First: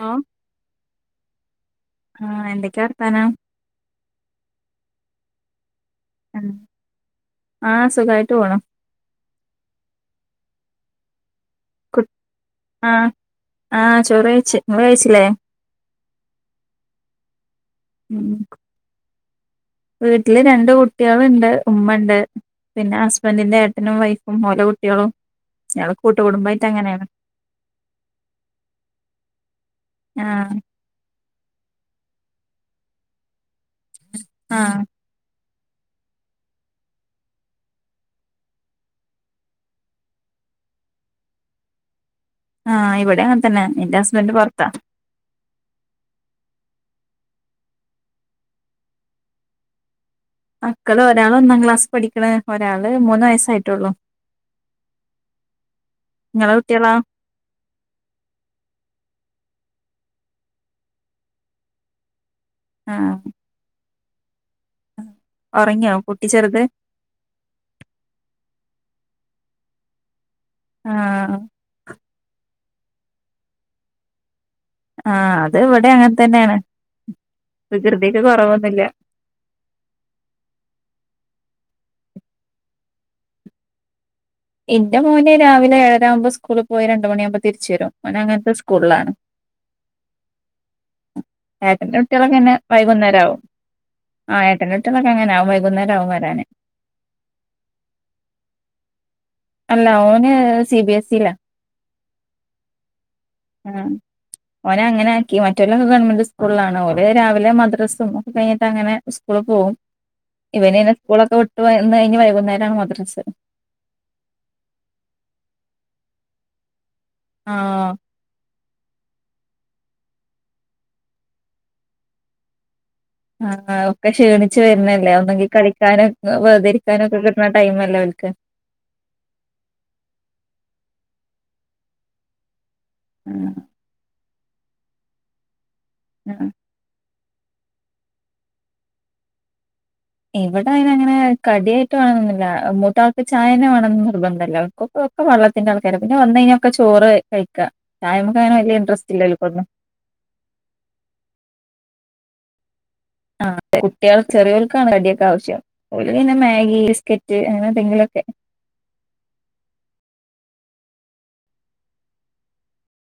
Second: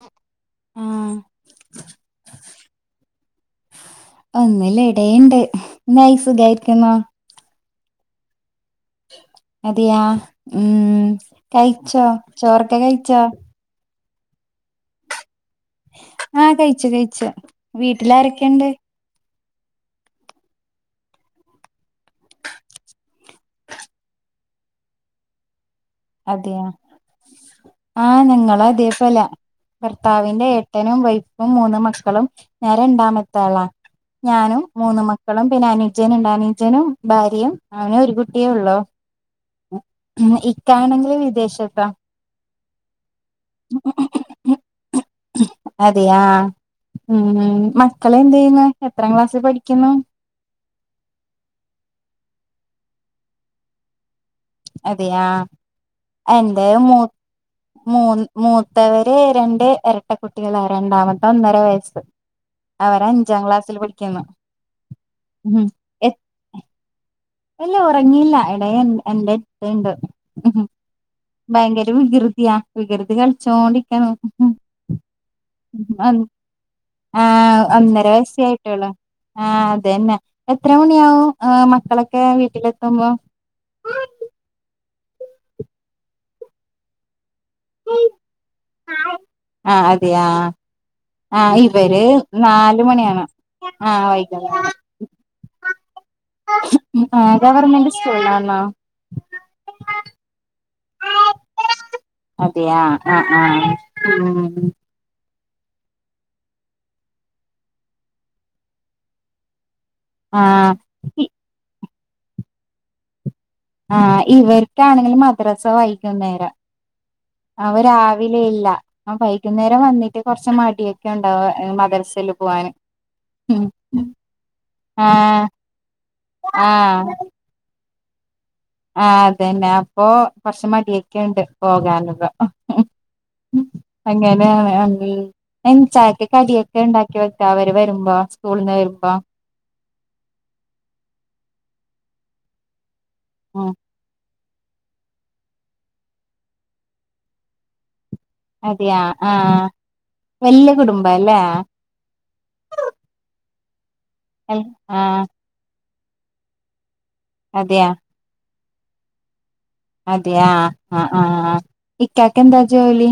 Hello ആഹ് ആഹ എന്തൊക്കാ വർത്താനം ഒന്നല്ല ഇടണ്ട് എന്തായി സുഗായിരിക്കണോ ആഹ സുഖമായിട്ട് പോണം അതെയാ ഉം കു കഴിച്ചോ ചോറൊക്കെ കഴിച്ചോ ഇങ്ങൾ വഴച്ചില്ലേ ആഹ കഴിച്ചു കഴിച്ച ഉം വീട്ടിലാരൊക്കെയുണ്ട് വീട്ടില് രണ്ട് കുട്ടികളുണ്ട് ഉമ്മ ഉണ്ട് പിന്നെ ഹസ്ബൻറിന്റെ ഏട്ടനും വൈഫും ഓലെ കുട്ടികളും ഞങ്ങള് അതെയ കൂട്ടുകുടുംബായിട്ട് അങ്ങനെയാണ് ആഹ ഞങ്ങ അതദേപ്പല്ല ഭർത്താവിന്റെ ആഹ് ഏട്ടനും വൈഫും മൂന്ന് മക്കളും ഞാൻ രണ്ടാമത്തെ ആളാ ഞാനും ആഹ് മൂന്ന് മക്കളും പിന്നെ അനുജ്ജനുണ്ട് അനുജനും ഭാര്യയും അങ്ങനെ ഒരു കുട്ടിയേ ഉള്ളു ഇക്ക ആണെങ്കിൽ വിദേശത്താ ആഹ് ഇവിടെ അങ്ങൻതന്നെ എന്റെ ഹസ്ബൻഡ് പോറത്താ അതെയാ ഉം മക്കള് എന്ത് ചെയ്യുന്നു എത്ര ക്ലാസ്സി പഠിക്കുന്നു മക്കള് ഒരാള് ഒന്നാം ക്ലാസിപഠിക്ക്‌ണ് ഒരാള് മൂന്ന് വയസ്സായിട്ടൊള്ളു അതെയാ ഇങ്ങളെ എന്റെ കുട്ടികളോ മൂ മൂ മൂത്തവര് രണ്ട് എരട്ട കുട്ടികളാ രണ്ടാമത്തെ ഒന്നര വയസ്സ് അവര് അഞ്ചാം ക്ലാസ്സിൽ പഠി ക്ക്‌ന്ന് ഉറങ്ങിയോ കുട്ടി ചെറുത് ഇല്ല ഒറങ്ങിയില്ല ഇട എന്റെ എന്റെട്ത്ത്ണ്ട് ഉം ആഹ് ഭയങ്കര വികൃതിയാ വികൃതി കളിച്ചോണ്ടിരിക്കാണ് ആഹ് അത് ഇവിടെ അങ്ങനെ തന്നെയാണ് ആ ഒന്നര വികൃതിയൊക്കെ വയസേ കൊറവൊന്നുല്ല ആയിട്ടോള്ളൂ ആ അതന്നെ എത്ര മണിയാവും മക്ക ക്കള് ഒക്കെ വീട്ടിലെത്തുമ്പോ എന്റെ മോന് രാവിലെ ഏഴര ആകുമ്പോ സ്കൂളി പോയി രണ്ട് മണിയാവുമ്പോ തിരിച്ച് വരും ഓന് അങ്ങനത്തെ സ്കൂളിലാണ് ആ അതെയ ആ ഏട്ടന്റെ ഇവര് കുട്ടികളൊക്കെന്നെ നാലുമണിയാണ് വൈകുന്നേരാവും ആ വൈകുനേരം ഏട്ടന്റെ കുട്ടികളൊക്കെ അങ്ങനാവും വൈകുന്നേരാവും വരാന് ആ ഗവർമെന്റ് സ്കൂളിലാന്നൊ അല്ല ഓന് സി ബി എസി ലാ അതെയാ ആഹ് ആഹ് ഉം മറ്റൊലൊക്കെ ഗവൺമെന്റ് സ്കൂളിലാണ് ഓല് രാവിലെ മദ്രസും ഒക്കെ കഴിഞ്ഞട്ട് അങ്ങനെ സ്കൂളില് പോവും ആ ഇവന്നെ സ്കൂളൊക്കെ വിട്ടു വ ഇന്ന് കഴിഞ് വൈകുന്നേരാണ് മദ്രസ് ആ ഇവർക്കാണെങ്കിലും മദ്രസ വൈകുന്നേര അ അവ ആഹ് രാവിലെ ഇല്ല ആ വൈകുന്നേരം വന്നിട്ട് കൊറച്ച് മടിയൊക്കെ ഉണ്ടാവ മദ്രസിൽ പോവാന് ആ ഒക്കെ ക്ഷീണിച്ച് ആ വരുന്നല്ലേ ഒന്നെങ്കിൽ കളിക്കാനും ആ വെറുതെരിക്കാനും ഒക്കെ കിട്ടുന്ന ടൈം അല്ലേ ഓൽ ക്ക്‌ ആ അതന്നെ അപ്പൊ കൊറച്ച് മടിയൊക്കെഒണ്ട് പോകാനൊള്ള ആ ഇങ്ങനെയാണ് അങ്കിൾ മെഞ്ചായക്ക്‌ ആഹ് കടിയൊക്കെ ഉണ്ടാക്കി വ അവര് വരുമ്പോ സ്കൂളിന്ന് വരുമ്പോ ഇവ്ടെ അയ്നങ്ങനെ കടിയായിട്ട് വാണന്നില്ല മൂത്ത ചായന്നെ ഉം വാണന്ന് നിർബന്ധ എല്ലാർക്കൊക്ക ഒക്കെ വള്ളത്തിന്റെ ആൾക്കാര പിന്നെ വന്ന് കിഞാക്കെ ചോറ് കഴിക്കാ ചായമ്മക്കങ്ങനെ വല്യ അതെയാ ഇൻട്രസ്റ്റ് ഇല്ലോൽക്കൊന്നും. ആഹ് വല്യ കുടുംബലെ ആഹ് അതെ കു കുട്ടികൾ ചെറിയൽക്കാണ് അടിയൊെ ആഹ് ആവശ്യം ഉൾന്ന മ്യഗി ഇ കെറ്റ് അങ്ങനെ അതെയാ എന്തെങ്കിലുംൊക്കെ അതെയ ആ് ആഹ് ഇക്കക്ക എന്താ ജോലി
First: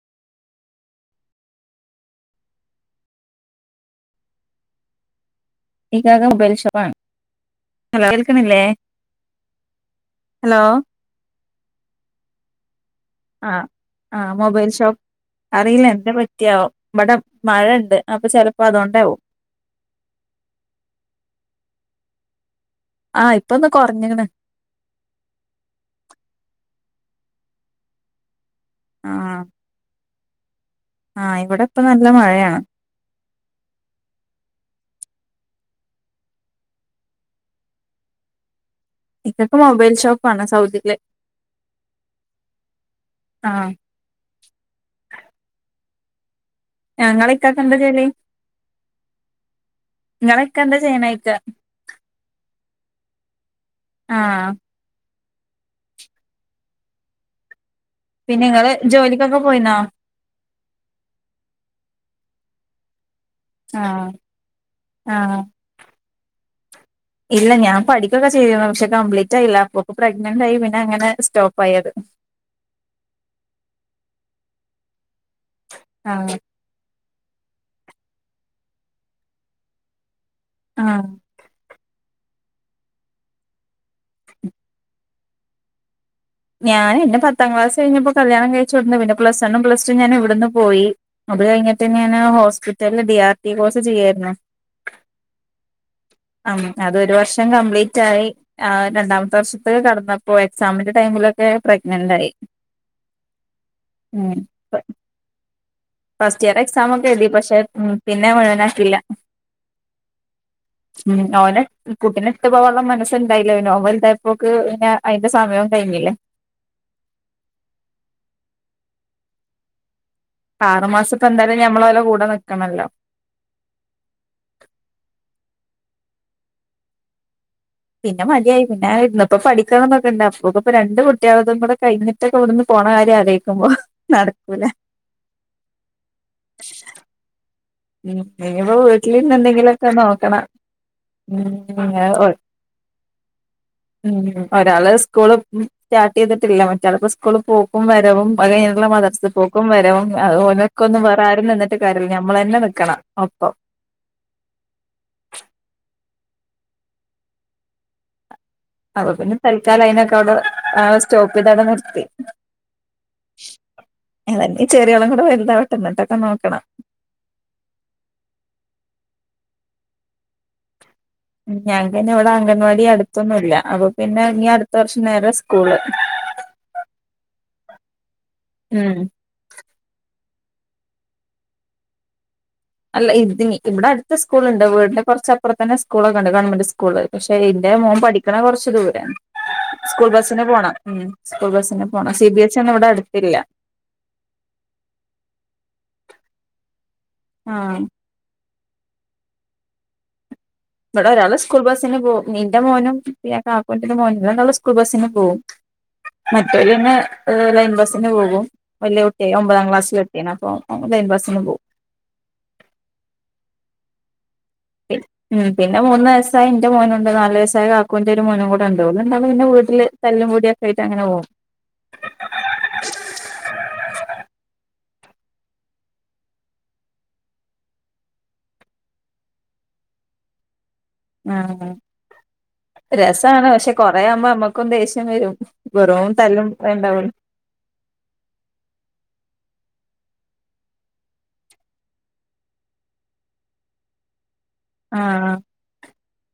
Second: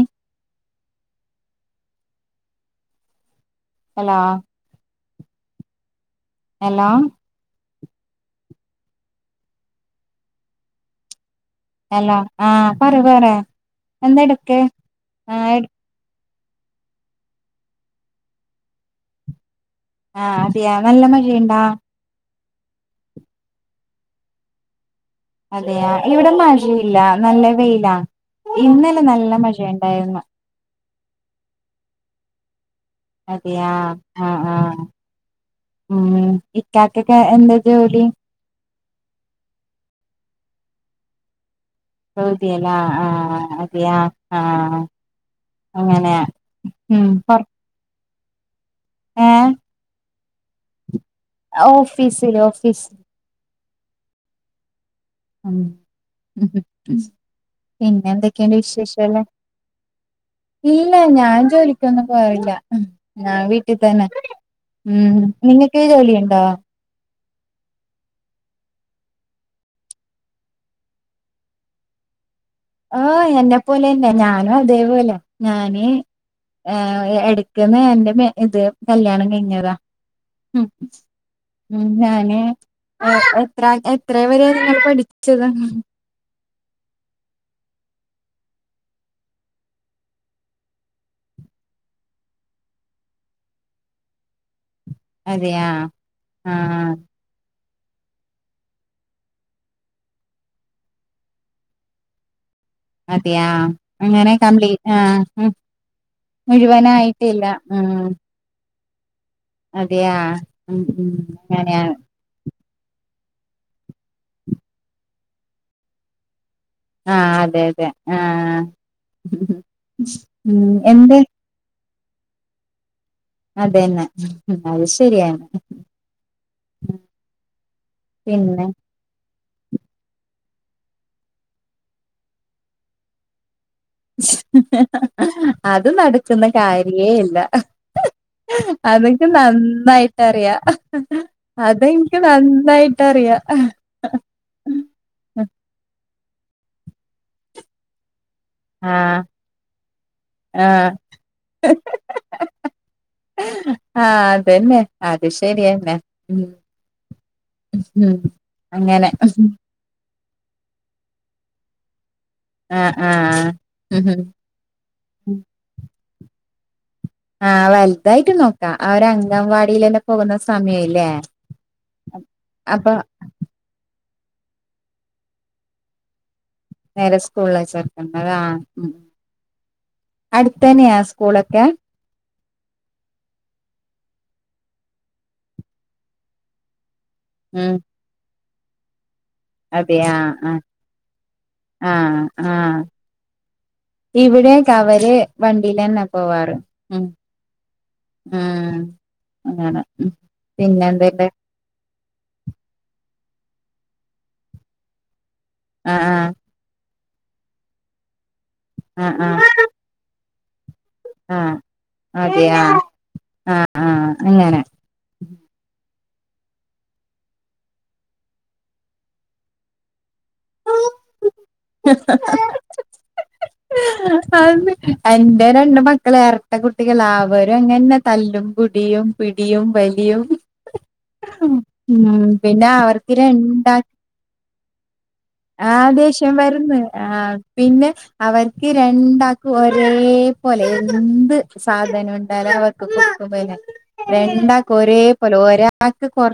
അല ഈഗ ബൽഷവാൻ ഹലോൽക്കല്ലേ ഹലോ അല്ലോ ആഹ പറ പറ ആഹ് എന്താ ആഹ് എടക്ക് ആ കൃത്യാവും ഇവിടെ മഴുണ്ട് അപ്പൊ ചെിലപ്പോ അതുകൊണ്ടാവവും ആഹ അതെയാ നല്ല മഴയുണ്ടാ ആഹ് ഇപ്പൊന്ന് കുറഞ്ഞിണ് അതെയ ഇവിടെ മാഴയില്ല നല്ല വെയിലാ ഇന്നലെ നല്ല മഴ ഉണ്ടായിരുന്നു ആഹ ഇവിടെ ഇപ്പ നല്ല മഴയാണ് അതെയ ആഹ ആഹ ഉ ഇറ്റത്തൊക്കെ എന്താ ജോലി എക്കക്കെ മൊബൈൽ ഷോപ്പ് വണ സൗദല്ലേ ൗതിയല്ല ആഹ ആഹ് അതിയാ ആഹ അങ്ങനെ ഞങ്ങള ഇക്കക്കണ്ട ജോലി ആഏ നിങ്ങളൊക്കെ എന്താ ചെയ്യാനായി് ഓഫീസ്ില് ഓഫീസ് ആഹ ഉ ഉ ഉ പിന്നെ എന്തൊക്കെയന്റെ ഇങ്ങള് വിശേഷല്ലേ ജോലിക്കൊക്കെ പോയിന്നോ ഇല്ല ഞാൻ ജോലിക്കൊന്നും പോല്ല ആ വീട്ടിൽ തന്നെ ആഹ് ഉ ആഹ് നിങ്ങക്ക് ജോലിയ ഉണ്ട് ആ ഇല്ല ഞാൻ പഠിക്കൊക്കെ ചെയ്രുന്നു പക്ഷെ കംപ്ലീറ്റ് ആയില്ല അപ്പപ്പ പ്രഗ്നന്റ് ആയി പിന്നെ അങ്ങനെ സ്റ്റോപ്പ് ആയത് ആഹ് എന്നെ പോലെന്നെ ഞാനും അതേപോലെ ഞാന് ആഹ് ഏഹ എടുക്കുന്ന എന്റെ ഇത് കല്യാണം കഴിഞ്ഞിയതാ ഉം ആഹ് ഉം ഞാന് എത്ര എത്രയ വരെയ നിങ്ങൾ പഠിച്ചത് ഞാൻിെ പത്താം ക്ലാസ് കഴിഞ്ഞപ്പോ കല്യാണം കഴിച്ചുോടന്ന് പിന്നെ പ്ലസ് വണ്ണും പ്ലസ ടു ഞാൻ ഇവിടുന്ന് പോയി അത് കഴിഞ്ഞിട്ട് ഞാാന് ഹോസ്പിറ്റല ഡി ആർ ടി കോഴ്സ് ചെയ്യായിരുന്നു അതെയാ ആ ആഹ് അത്രു വർഷം കംപ്ലീറ്റ് റ്റായി അവൻ രണ്ടാമത്തെ വർഷത്ക്ക് കടന്നപ്പോ എക്സാമിന്റെ ടൈമിലൊക്കെ പ്രെഗ്നന്റ് ആയി അതെ യാ അങ്ങനെ ഉം കംപ്ലീറ്റ് ആ ഹും ഫസ്റ്റ് ഇയർ എക്സാം ഒക്കെ എഴുതി പക്ഷെ ഉം പിന്നെ മുഴുവനാക്കില്ല അതെയാ [unintelligible] ഉം ഓനെ കുട്ടിനെ ഇട്ട് പോവാള്ള മനസ് ണ്ടായില്ലാ പിന്നെ ഓൻ വൽതായപ്പോക്ക് പിന്നെ അയിന്റെ സമയവും കഴിഞ്ഞില്ലേ ആഹ് അതെ അതെ ആഹ് ഉം ആറു എന്ത് മാസപ്പന്തായാലും ഞമ്മളോലെ കൂടെ നിക്കണല്ലോ അതെന്നെ അത് ശരിയാണ്. [inaudible] പിന്നെ മതിയായി പിന്നെ [unintelligible] ഇപ്പൊ പഠിക്കണംന്നൊക്കെണ്ട ഇപ്പൊ പഠിക്കണംന്നൊക്കെണ്ട് അപ്പോക്കും ഇപ്പ രണ്ട് കുട്ടികൾതും കൂടെ കഴിഞ്ഞിട്ട് ഒക്കെവിടുന്ന് പോണ കാര്യം ആലോയിക്കുമ്പോ നടക്കൂല അത് നടക്കുന്ന കാര്യേ അല്ല. ഉം ഇനിയിപ്പോ അതെക്കെ വീട്ടിലിരുന്ന് എന്തെങ്കിലുമൊക്കെ നോക്കണം നന്നായിട്ടറിയാ അത്ൻക്ക് ഉം നന്നായിട്ടറിയ. ഉം ഒരാള് സ്കൂള് സ്റ്റാർട്ട് ചെയ്തിട്ടില്ല മറ്റാൾക്ക് സ്കൂള് പോക്കും വരവും അപ്പത് കൈഞ്ഞ്ള്ള ആഹ് മദ്രസ് പോക്കും വരവും ഒനൊക്ക ആഹ് ഒന്നും വേറെ ആരും നിന്നിട്ട് കാര്യല്ല ഞമ്മള് തന്നെ ആഹ് അതെന്നെ അതെ ശരിയന്നെ. ഉം ഉം അപ്പൊ അങ്ങനെ പിന്നെ തൽക്കാല അയിനൊക്കെ അവിടെ സ്റ്റോപ്പ് ചെയ്താണ്ട് നിർ ത്തി ആഹ് ആഹ് ഏതാലുഞ് ചെറിയോളും കൂടെ വല്താവട്ടെ ഇന്നട്ടൊ ക്കെ നോക്കണം. ആഹ് വല്തായിട്ട് നോക്കാ അവര് അംഗൻവാടിയിലെല്ലാം പോകുന്ന സമയല്ലേ. ഉ ഞങ്ങക്കയ്ന ഇവിടെ അംഗൻവാടി അപ്പൊ അടുത്തൊന്നും ഇല്ല. അപ്പം പിന്നെ ഇനി അടുത്ത വർഷം നേരെ സ്കൂള് നേരെ സ്കൂളില് ചേർത്തണലാ ഉം അടുത്തന്നെയാ സ്കൂളൊക്കെ അല്ല ഇതിന് ഇവിടെ അടുത്ത സ്കൂള്ണ്ട് വീടിന്റെ കുറച്ചപ്പുറത്തന്നെ സ്കൂളൊക്ക ഉണ്ട് ഗവൺമെന്റ് സ്കൂള്. പക്ഷെ ഇന്റെ മോൻ പഠി ക്ക്ണത് കുറച്ച് ദൂരെ സ്കൂൾ അതെയാ ബസ്സിന് ആ പോണം ഉം സ്കൂൾ ബസ്സിന് പോണം ആഹ് സി ബി എസ് ഇ ഒന്നും ആഹ് ഇവിടെ അടുത്തില്ല ഇവിടെക്കെ അവര് വണ്ടിലന്നെ പോവാറ്. ഉം ആഹ് ഉം അതെതെ മ് ബടാ ഒരാള് സ്കൂൾ ബസ്സിന് പോവും നിന്റെ മോനും പിന്നെ കാക്കുന്റെഒരു മോനും ഇവരണ്ടാളും സ്കൂൾ ബസ്സിന് പോവും ആഹ് മറ്റോലന്നെ ഏഹ് ലൈൻ ബസിന് പോകും വല്യ ആഹ് കുട്ട്യായി ആഹ് ഒമ്പതാംക്ലാസില് എത്തിയേനെ [unintelligible] ആഹ് അതെയ ആഹ് ആഹ് അങ്ങനെ ഉം പിന്നെ മൂന്ന് വയസായ ഇൻ്റെ മോനുണ്ട് നാല് വയസായ കാക്കൂന്റെ ഒരു മോനും കൂടെണ്ട്. ഓല്ണ്ടാവും പിന്നെ വീട്ടില് തല്ലും പൊടിയക്കായിട്ട് അങ്ങനെ പോകും. [unintelligible] ആന്ന് എന്റെ, രണ്ട്, മക്കൾ, ഇരട്ട, കുട്ടികള, അവരും, അങ്ങനന്നെ, തല്ലും, പിടിയും, പിടിയും, വലിയും. ആഹ് ഉം, പിന്നെ, അവർക്, രസാണ് പക്ഷെ രണ്ടാൾക്കും, കൊറേ ആകുമ്പോ നമ്മക്കും ദേഷ്യം വരും ആ, വെറും ദേഷം, തല്ലും വന്ന്, ആ, ഉണ്ടാവുള്ളൂ പിന്നെ, അവർക്ക് രണ്ടാക്ക, ഒരേ, പോലെ, എന്ത്, സാധന, ഉണ്ടാലും, അവർക്ക് കൊക്ക ഒരേ പോലെ ആഹ് ഒരാൾക്ക് കൊറ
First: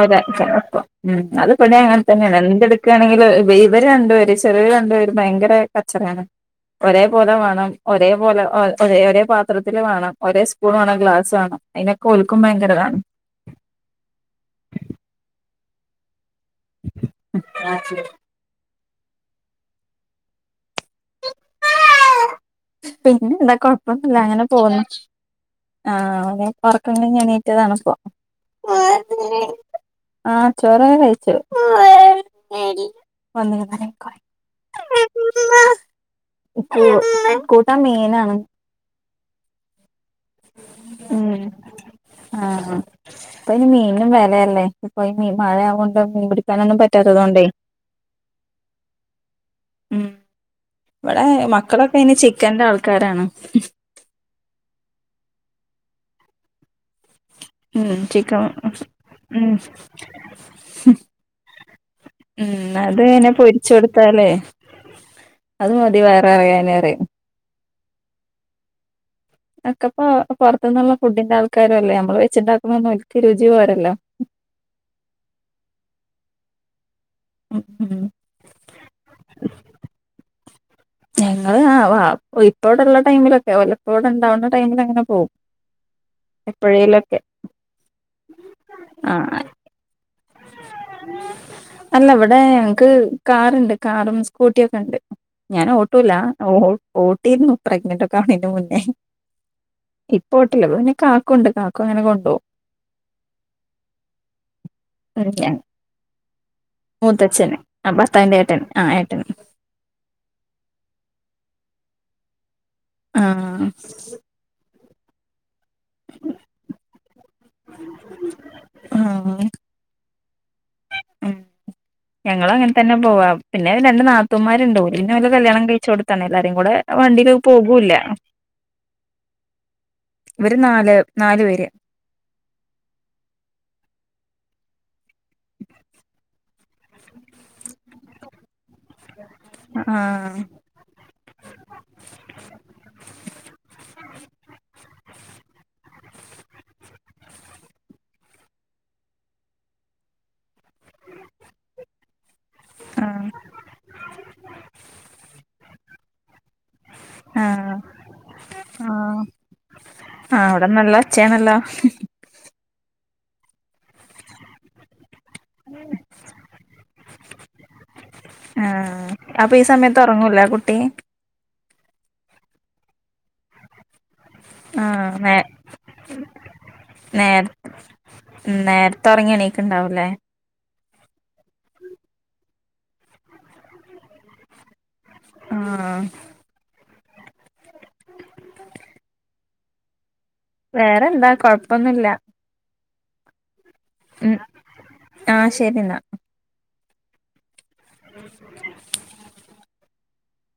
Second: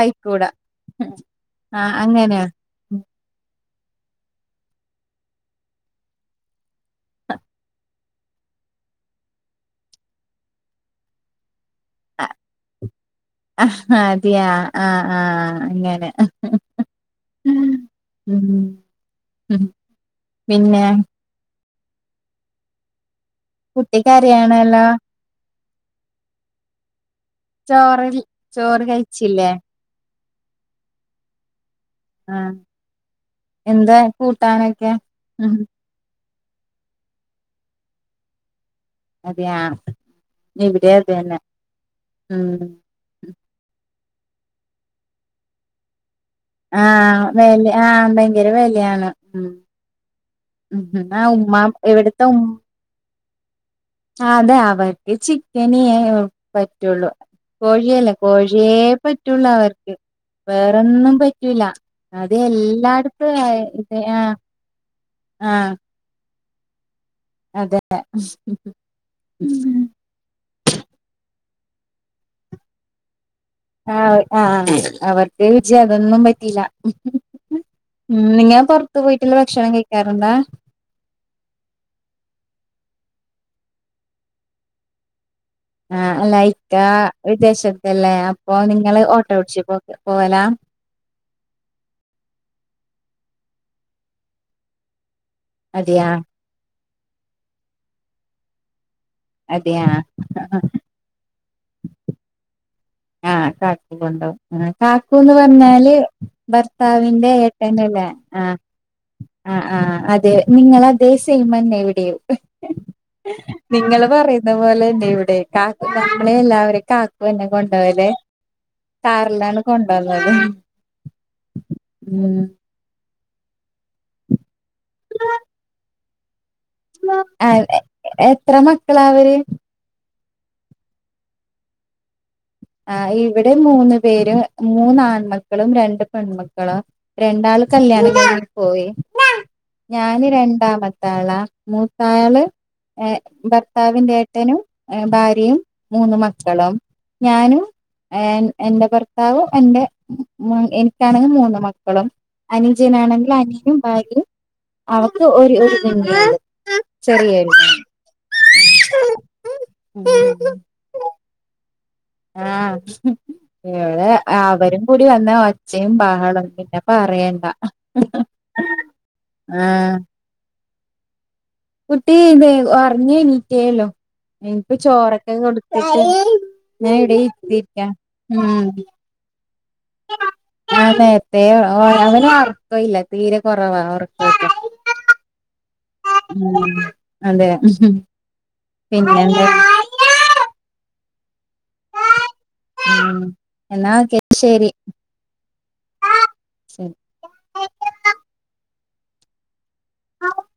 ഒരാ ആയിക്കൂടാ ചപ്പം ഉം അത് പിന്നെ ആ അങ്ങൻ തന്നെയാണ് അങ്ങനെയാ എന്തെടുക്കാണെങ്കിലും [unintelligible] ച രണ്ടു, പേര്, ചെറിയൊരു, രണ്ടുപേര്, ഭയങ്കര, കച്ചറിയാണ്, ഒരേപോലെ, വേണം, ഒരേപലെ, ഒ ഒരേ പാത്രത്തിൽ, വേണം, ഒരേ, സ്പൂൺ, വേണം, ഗ്ലാസ്, വേണം. അയ്‌നക്കോൽക്കും ഭയങ്കരതാണ് ആഹ് അതയാ ആഹ് ആഹ് അങ്ങനെ ആഹ് ശരി ഉം ഉം പിന്നെ ഉം പിന്നെ എന്താ കുട്ടി കൊഴപ്പന്നുല്ല അങ്ങനെ പോണ് കരയാണല്ലോ ആഹ്, അനെ, പർക്ക ചോറരി ചോറ് കഴിച്ചില്ലേ? ആഹ് ചോറെ കഴിച്ചു ആഹ് വന്ന്ക്ക്ണ് എന്താ കൂട്ടാനൊക്കെ ഉം ക, കൂട്ടൻ, മീൻ, ആണ്. അതെയാ ഇവിടെേതന്നെ ഉം ഉം ന്നും വെലയല്ലേ [unintelligible] മഴ ആവോണ്ട് മീൻ പിടി ആഹ് വെല ആഹ് ഭയങ്കര വെലയാണ് ഉം ഉം ഉം ഇവിടെ ആഹ് ഉമ്മ മക്കളൊക്കെ ഇനി ഇവട്ത്തെ ഉ ചിക്കന്റെ ആൾക്കാരാണ് അതെ അവർക്ക് ചിക്കനേ പറ്റുള്ളു ഉം കോഴിയല്ല ചിക്കൻ കോഴിയേ പറ്റുള്ള ഉം അവർക്ക് വേറൊന്നും പറ്റൂല അത് ഉം അത് ഇങ്ങനെ എല്ലായിടത്തും ആ, പൊരിച്ച ഇത് ആഹ് കൊടുത്താലേ അത് മതിവ- നെറയാനേറെ അതന്ന് അക്കപ്പൊ പുറത്തുന്നുള്ള ഫുഡിന്റെ ആൾക്ക ആക്കാരല്ലേ നമ്മള് വെച്ചുണ്ടാക്കുന്നൊന്നുമവര്- ആ ആ അവർക്ക് രുജിയ അതൊന്നും പറ്റില്ല ഉം ഉം ഉ നിങ്ങ പൊറത്ത് പോയിട്ടുള്ള ഭക്ഷണം കഴിക്കാറുണ്ടാ ഞങ്ങള് ആ വ ഇപ്പോടെള്ള ടൈമിലൊക്കെ വല്ലപ്പോടെ ഉണ്ടാവുന്ന ടൈമിൽ അങ്ങനെ പോകും ആ അല്ല ഇക്ക വിദേശത്തല്ലേ അപ്പൊ നിങ്ങള് ഓട്ടോ ടിച്ചു പോ- അല്ലവിടെ ക്ക്കാറുണ്ട് കാറും സ്കൂട്ടിയ ഒക്കെ ഉണ്ട് ഞാന അതെയാ ഓട്ടൂല്ല ഓട്ടിരുന്നു പ്രഗ്നന്റ് ഒക്കെ ആന് മുന്നേ അതെയാ ഇപ്പോട്ടില്ല പിന്നെ കാക്കണ്ട് കാക്കും അങ്ങനെ കൊണ്ടുപോ ആഹ് കാക്കണ്ടാവ ആ ഉം കാക്കുന്ന് ഞാൻ പറഞ്ഞാല് ഭർത്താവിന്റെ മൂത്തച്ഛന് ആ ഏട്ടന്നല്ല ഭർത്താവിന്റെ ആ ഏട്ടന് ഏട്ടന് ആ ആ അതെ നിങ്ങത സൽമൻ എവിടെയോ ആ നിങ്ങള് പറയുന്ന പോലെ എവിടെ കാക്കു നമ്മളെ എല്ലാവരും കാക്കുന്നെ ോല്ലേ ആഹ് കാറിലാണ് കൊണ്ടപ ത [unintelligible] ഞങ്ങ അങ്ങനെ തന്നെ പോവാ പിന്നെ രണ്ട് നാത്തൂന്മാ ഉണ്ടന്നല്ല കല്ണം കഴിച്ച കൊടു തണല്ല എത്ര മക്കള അവര് ഇവര് നാല് നാാലു പേര് ആ ഇവിടെ മൂന്ന് പേര് മൂന്നാ പെ മക്കളും രണ്ട് പെൺമുക്കും മള രണ്ടാള് കല്യാണ ക പോയി ഞാന് ആഹ് രണ്ടാമത്താളാ മൂത്താള് ഭർത്താവിന്റെ ത്തനും ഭാര്യയും മൂന്ന് മക്കളും ഞാനും എന്റെ ഭർത്താവും എറെ എനിക്കാണെങ്കിൽ മൂന്ന് മക്കളും ആഹ് അനുജനാണെങ്കിൽ അനനും ഭാര്യയും അവക്ക് ഒരു എ ആഹ ആ ആ കുഞ്ഞ്. അവിടെന്നല്ല അച്ചയനല്ല ആടെ അവരും എടി വന്ന ഒച്ചയും ബാഹളും പിന്നെപ്പ അയണ്ട ആഹ് അപ്പൊ ഈ ആഹ സമയത്ത് ഉറങ്ങൂല കുട്ടി കുട്ടി ഇ പറഞ്ഞേ നീറ്റല്ലോ ഇനിപ്പ ആഹ് ചോറൊക്കെ നേ കൊടുത്ത ഞൻ ഇവിടെ നേര ഇത്തിരിക്ക ഉണ്ടാവൂലേ ആ നേരത്തെ അവന് ഉറക്ക ഇല്ല തീരെ കുറവാ ഉറക്കൊക്കെ ആഹ് ഉം അതെ പിന്നെന്താ വേറെ എന്താ കൊഴപ്പൊന്നുമില്ല ആം എന്നാക്കെ ശരി ആഹ് ശരി ശരി [unintelligible] ഉ [unintelligible] ആഹ [unintelligible]